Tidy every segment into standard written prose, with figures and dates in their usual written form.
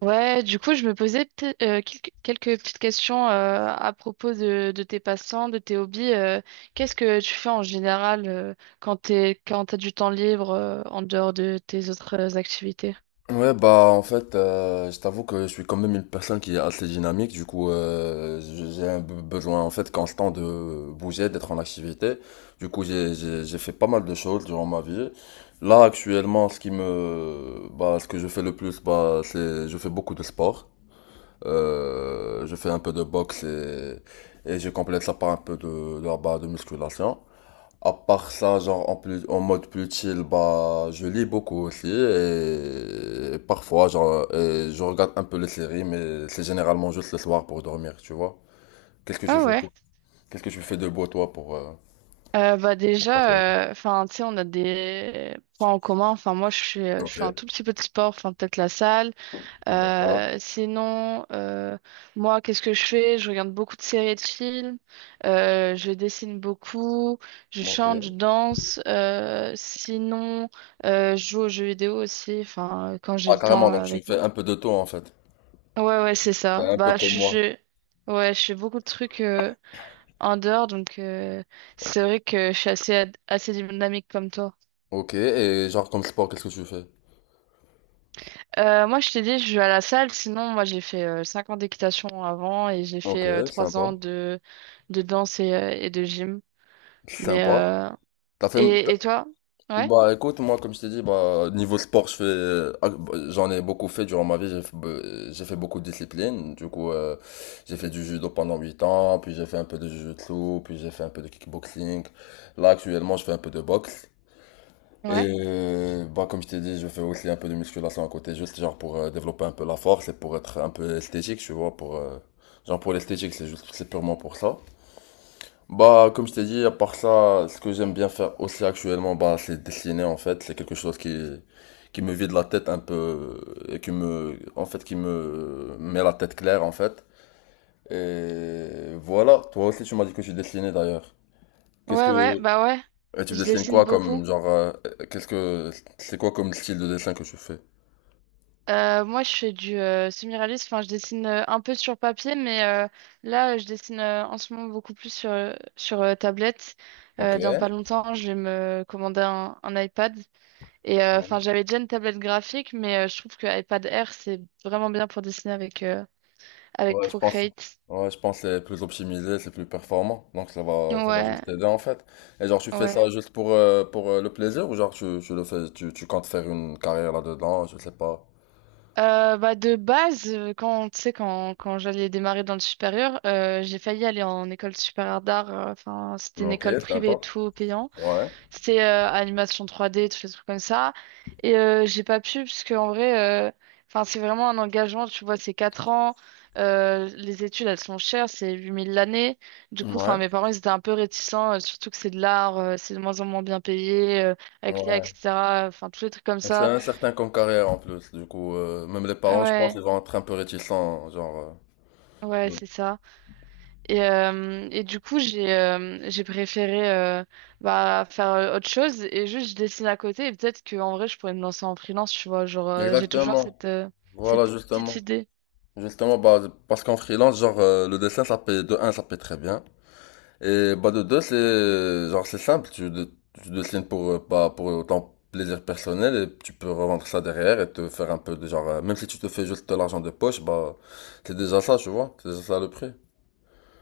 Je me posais quelques petites questions à propos de tes passants, de tes hobbies. Qu'est-ce que tu fais en général quand t'as du temps libre en dehors de tes autres activités? Ouais, bah en fait, je t'avoue que je suis quand même une personne qui est assez dynamique, du coup j'ai un besoin en fait constant de bouger, d'être en activité. Du coup j'ai fait pas mal de choses durant ma vie. Là actuellement, ce qui me bah ce que je fais le plus, bah c'est je fais beaucoup de sport. Je fais un peu de boxe et je complète ça par un peu de musculation. À part ça, genre en plus, en mode plus chill, bah, je lis beaucoup aussi et parfois, genre, je regarde un peu les séries, mais c'est généralement juste le soir pour dormir, tu vois. Qu'est-ce que tu Ah fais ouais. pour- Qu'est-ce que tu fais de beau toi Bah pour passer le temps? déjà, enfin, tu sais, on a des points en commun. Enfin, moi, je Ok, suis un tout petit peu de sport, enfin, peut-être la salle. d'accord. Euh, sinon, euh, moi, qu'est-ce que je fais? Je regarde beaucoup de séries et de films. Je dessine beaucoup. Je Ok. chante, je danse. Je joue aux jeux vidéo aussi. Enfin, quand j'ai Ah, le carrément, temps donc tu avec. fais un peu de tout en fait. Ouais, ouais, c'est T'es ça. un peu Bah, comme moi. je... ouais, je fais beaucoup de trucs. En dehors donc c'est vrai que je suis assez dynamique comme toi. Ok, et genre comme sport, qu'est-ce que tu fais? Moi, je t'ai dit, je vais à la salle. Sinon, moi, j'ai fait 5 ans d'équitation avant et j'ai Ok, fait 3 sympa. ans de danse et de gym. Mais Sympa. euh, T'as fait, et toi? Ouais, Bah écoute, moi comme je t'ai dit, bah niveau sport, bah, j'en ai beaucoup fait durant ma vie, j'ai fait beaucoup de disciplines, du coup j'ai fait du judo pendant 8 ans, puis j'ai fait un peu de jujutsu, puis j'ai fait un peu de kickboxing, là actuellement je fais un peu de boxe, ouais, et bah comme je t'ai dit, je fais aussi un peu de musculation à côté, juste genre pour développer un peu la force et pour être un peu esthétique, tu vois, genre pour l'esthétique, c'est juste, c'est purement pour ça. Bah, comme je t'ai dit, à part ça, ce que j'aime bien faire aussi actuellement, bah, c'est dessiner en fait. C'est quelque chose qui me vide la tête un peu et qui me met la tête claire en fait. Et voilà, toi aussi tu m'as dit que tu dessinais d'ailleurs. Qu'est-ce ouais, que... ouais, bah ouais. Et tu Je dessines dessine quoi comme beaucoup. genre... qu'est-ce que... C'est quoi comme style de dessin que tu fais? Moi, je fais du semi-réaliste. Enfin, je dessine un peu sur papier, là, je dessine en ce moment beaucoup plus sur, tablette. Ok. Dans pas longtemps, je vais me commander un iPad. Enfin, j'avais déjà une tablette graphique, je trouve que iPad Air, c'est vraiment bien pour dessiner avec, avec Ouais, je pense. Procreate. Ouais, je pense que c'est plus optimisé, c'est plus performant. Donc ça va Ouais, juste t'aider en fait. Et genre tu fais ouais. ça juste pour le plaisir ou genre tu, tu le fais, tu comptes faire une carrière là-dedans, je sais pas. Bah de base, quand tu sais quand quand j'allais démarrer dans le supérieur, j'ai failli aller en école supérieure d'art. Enfin, c'était Mais une ok, école sympa. privée et tout payant. Ouais. C'était animation 3D, tous les trucs comme ça. J'ai pas pu, parce que en vrai, euh, enfin, c'est vraiment un engagement, tu vois, c'est 4 ans. Les études, elles sont chères, c'est 8 000 l'année. Du coup, enfin, Ouais. mes parents, ils étaient un peu réticents, surtout que c'est de l'art, c'est de moins en moins bien payé, avec l'IA, Ouais. etc. Enfin, tous les trucs comme C'est ça. incertain comme carrière en plus. Du coup, même les parents, je pense, ils Ouais, vont être un peu réticents, genre. Ouais, donc. c'est ça. Et du coup, j'ai préféré faire autre chose et juste je dessine à côté et peut-être qu'en vrai, je pourrais me lancer en freelance, tu vois. Genre, j'ai toujours cette, Exactement. Voilà, cette petite justement. idée. Justement, bah, parce qu'en freelance, genre, le dessin, ça paye, de un, ça paye très bien. Et bah de deux c'est genre c'est simple, tu dessines pour pas pour ton plaisir personnel et tu peux revendre ça derrière et te faire un peu de genre même si tu te fais juste de l'argent de poche, bah c'est déjà ça, tu vois, c'est déjà ça le prix.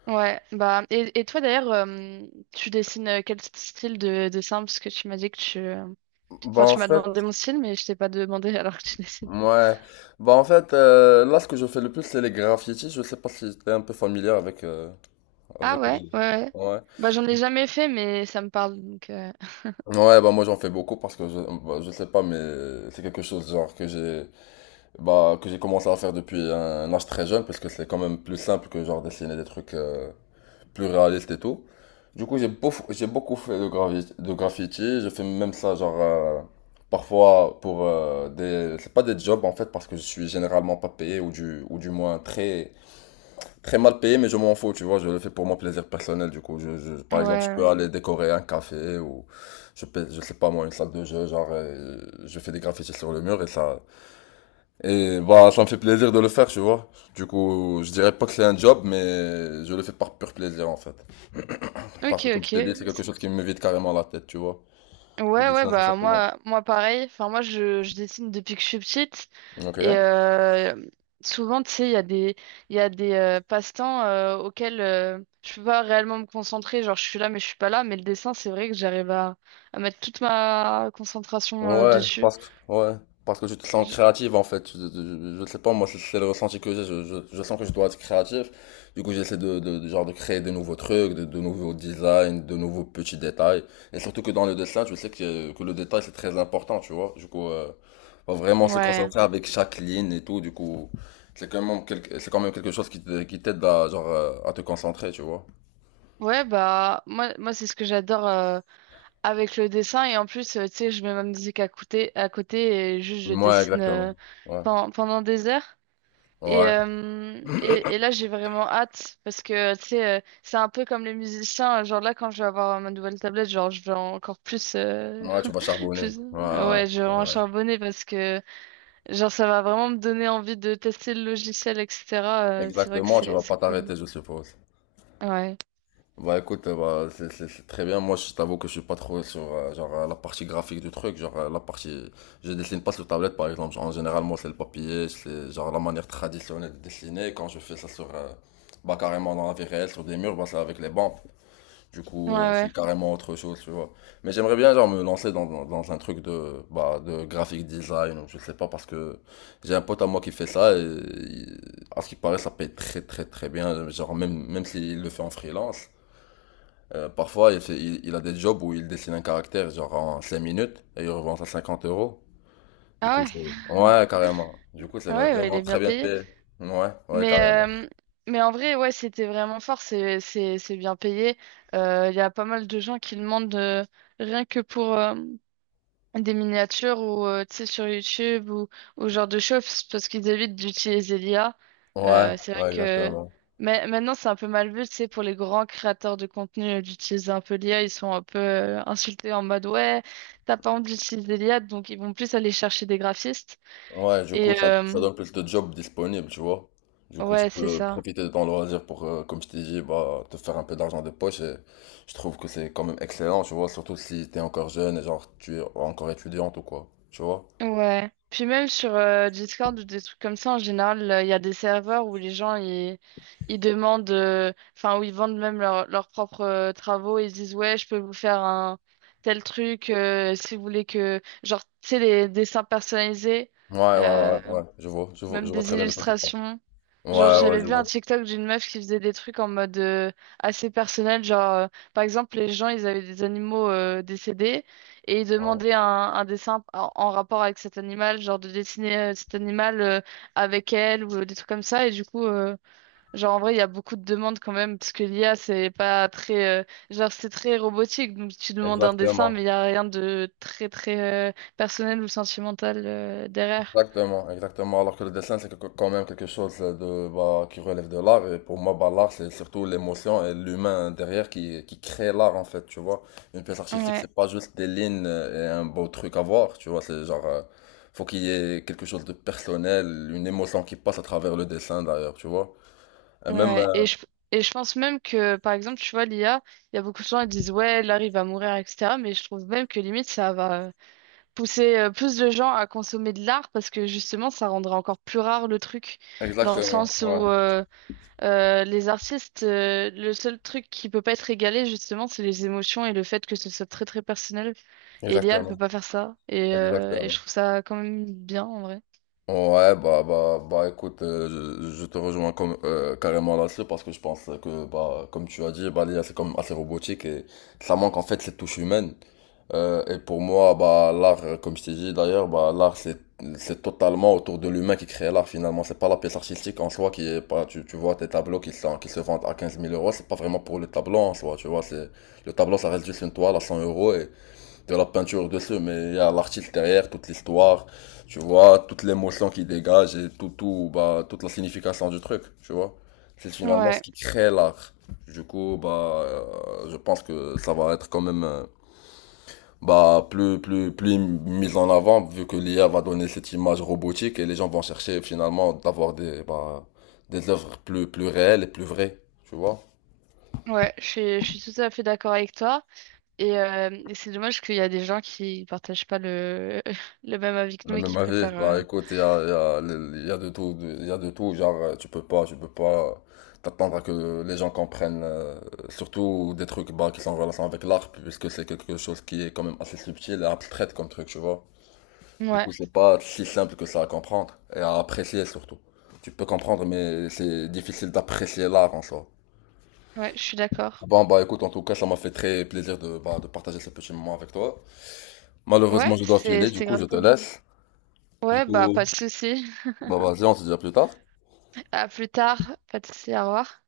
Ouais, bah, et toi d'ailleurs, tu dessines quel style de dessin? Parce que tu m'as dit que tu. Enfin, Bah en tu m'as fait, demandé mon style, mais je t'ai pas demandé alors que tu dessines. ouais. Bah en fait, là ce que je fais le plus c'est les graffitis, je sais pas si t'es un peu familier avec Ah avec ouais, les. ouais, ouais. Ouais. Bah, j'en ai jamais fait, mais ça me parle donc. Ouais, bah moi j'en fais beaucoup parce que bah, je sais pas mais c'est quelque chose genre que j'ai commencé à faire depuis un âge très jeune, parce que c'est quand même plus simple que genre dessiner des trucs plus réalistes et tout. Du coup, j'ai beaucoup fait de graffiti. Je fais même ça, genre, parfois pour des. C'est pas des jobs en fait, parce que je suis généralement pas payé, ou du moins très, très mal payé, mais je m'en fous, tu vois. Je le fais pour mon plaisir personnel, du coup. Ouais, Par exemple, je peux ouais. aller décorer un café, ou je sais pas moi, une salle de jeu, genre, je fais des graffitis sur le mur, et bah, ça me fait plaisir de le faire, tu vois. Du coup, je dirais pas que c'est un job, mais je le fais par pur plaisir, en fait. Parce Ok, que, comme je ok. t'ai dit, c'est quelque chose qui me vide carrément la tête, tu vois. Je Ouais, dis ouais, ça, c'est ça bah pour moi. moi, moi pareil. Enfin, moi, je dessine depuis que je suis petite. Ok. Et euh, souvent, tu sais, il y a des passe-temps auxquels je peux pas réellement me concentrer. Genre, je suis là, mais je suis pas là. Mais le dessin, c'est vrai que j'arrive à mettre toute ma concentration Ouais, dessus. Ouais, parce que tu te sens Je- créative en fait. Je sais pas, moi c'est le ressenti que j'ai. Je sens que je dois être créatif. Du coup, j'essaie genre de créer de nouveaux trucs, de nouveaux designs, de nouveaux petits détails. Et surtout que dans le dessin, tu sais que le détail c'est très important, tu vois. Du coup, faut vraiment se Ouais. concentrer avec chaque ligne et tout. Du coup, c'est quand même quelque chose qui t'aide à, genre, à te concentrer, tu vois. Ouais, bah moi, moi c'est ce que j'adore avec le dessin. Et en plus, tu sais, je mets ma musique à côté et juste je Ouais, dessine exactement. Ouais, pendant des heures. Et, ouais, et là, j'ai vraiment hâte parce que, tu sais, c'est un peu comme les musiciens. Genre là, quand je vais avoir ma nouvelle tablette, genre, je vais encore plus, ouais, tu vas charbonner. plus, Ouais, ouais, je vais ouais, vraiment ouais. charbonner parce que, genre, ça va vraiment me donner envie de tester le logiciel, etc. C'est vrai que Exactement, tu vas c'est pas cool. t'arrêter, je suppose. Ouais. Bah écoute, bah, c'est très bien. Moi, je t'avoue que je suis pas trop sur genre la partie graphique du truc, genre la partie, je dessine pas sur tablette par exemple. Genre, en général, moi, c'est le papier, c'est genre la manière traditionnelle de dessiner. Quand je fais ça sur, bah carrément dans la vie réelle, sur des murs, bah c'est avec les bandes. Du coup, Ouais, ouais. c'est carrément autre chose, tu vois. Mais j'aimerais bien, genre, me lancer dans un truc de, bah, de graphic design, ou je sais pas, parce que j'ai un pote à moi qui fait ça, à ce qui paraît, ça paye très, très, très bien, genre, même, même s'il le fait en freelance. Parfois, il a des jobs où il dessine un caractère, genre, en 5 minutes, et il revend ça 50 euros. Du Ah coup, ouais. c'est. Ouais, carrément. Du coup, c'est Ah ouais, ouais, il vraiment est très bien bien payé. payé. Ouais, ouais, Mais, carrément. euh, mais en vrai, ouais, c'était vraiment fort. C'est bien payé. Il y a pas mal de gens qui demandent, rien que pour, des miniatures ou tu sais sur YouTube ou genre de choses parce qu'ils évitent d'utiliser l'IA. Ouais, C'est vrai ouais, que exactement. mais maintenant c'est un peu mal vu, tu sais, pour les grands créateurs de contenu d'utiliser un peu l'IA, ils sont un peu insultés en mode ouais, t'as pas honte d'utiliser l'IA, donc ils vont plus aller chercher des graphistes. Ouais, du coup, Et ça euh, donne plus de jobs disponibles, tu vois. Du coup, tu ouais, c'est peux ça. profiter de ton loisir pour, comme je t'ai dit, bah, te faire un peu d'argent de poche. Et je trouve que c'est quand même excellent, tu vois, surtout si t'es encore jeune et genre tu es encore étudiante ou quoi, tu vois. Ouais. Puis même sur Discord ou des trucs comme ça, en général, il y a des serveurs où les gens, ils demandent, enfin, où ils vendent même leurs propres travaux et ils disent, ouais, je peux vous faire un tel truc, si vous voulez que, genre, tu sais, les dessins personnalisés. Ouais, ouais, euh, ouais, ouais, je vois, je vois, même je vois des très bien de quoi tu parles. illustrations. Genre, Ouais, ouais, j'avais je vu un vois. TikTok d'une meuf qui faisait des trucs en mode assez personnel. Genre, par exemple, les gens, ils avaient des animaux décédés et ils Ouais, demandaient un dessin en, en rapport avec cet animal, genre de dessiner cet animal avec elle ou des trucs comme ça. Et du coup, genre, en vrai, il y a beaucoup de demandes quand même parce que l'IA, c'est pas très, genre, c'est très robotique. Donc, tu demandes un dessin, exactement. mais il y a rien de très, très personnel ou sentimental derrière. Exactement, exactement. Alors que le dessin, c'est quand même quelque chose de, bah, qui relève de l'art. Et pour moi, bah, l'art, c'est surtout l'émotion et l'humain derrière qui crée l'art, en fait, tu vois. Une pièce artistique, Ouais. c'est pas juste des lignes et un beau truc à voir, tu vois. C'est genre, faut qu'il y ait quelque chose de personnel, une émotion qui passe à travers le dessin, d'ailleurs, tu vois. Et même, Ouais, et je, et je pense même que, par exemple, tu vois, l'IA, il y a beaucoup de gens qui disent, ouais, l'art, il va mourir, etc. Mais je trouve même que limite, ça va pousser plus de gens à consommer de l'art parce que justement, ça rendra encore plus rare le truc. Dans le exactement, sens où ouais, euh, euh, les artistes, le seul truc qui peut pas être égalé, justement, c'est les émotions et le fait que ce soit très, très personnel. Et l'IA, elle peut exactement, pas faire ça. Et je exactement. trouve ça quand même bien, en vrai. Ouais, bah écoute, je te rejoins carrément là-dessus parce que je pense que, bah, comme tu as dit, bah, l'IA c'est comme assez robotique et ça manque en fait cette touche humaine. Et pour moi, bah, l'art, comme je t'ai dit d'ailleurs, bah, l'art c'est totalement autour de l'humain qui crée l'art finalement. C'est pas la pièce artistique en soi qui est pas, tu vois tes tableaux qui se vendent à quinze mille euros, c'est pas vraiment pour le tableau en soi, tu vois, le tableau ça reste juste une toile à 100 € de la peinture dessus, mais il y a l'artiste derrière, toute l'histoire, tu vois, toute l'émotion qui dégage et tout, toute la signification du truc, tu vois. C'est finalement ce Ouais, qui crée l'art. Du coup, bah, je pense que ça va être quand même, bah, plus mis en avant, vu que l'IA va donner cette image robotique et les gens vont chercher finalement d'avoir bah, des œuvres plus réelles et plus vraies, tu vois. ouais, je suis tout à fait d'accord avec toi. Et c'est dommage qu'il y a des gens qui partagent pas le, le même avis que Le nous et même qui avis, préfèrent. bah euh, écoute, il y a de tout, il y a de tout, genre tu peux pas t'attendre à que les gens comprennent, surtout des trucs bah, qui sont en relation avec l'art, puisque c'est quelque chose qui est quand même assez subtil et abstrait comme truc, tu vois. Du Ouais, coup, c'est pas si simple que ça à comprendre et à apprécier surtout. Tu peux comprendre, mais c'est difficile d'apprécier l'art en soi. ouais, je suis d'accord. Bon, bah écoute, en tout cas, ça m'a fait très plaisir de partager ce petit moment avec toi. Ouais, Malheureusement, je dois filer, du c'était coup, je grave te cool. laisse. Du Ouais, coup, bah, pas de souci. bah vas-y, on se dit à plus tard. À plus tard. Pas de souci, au revoir.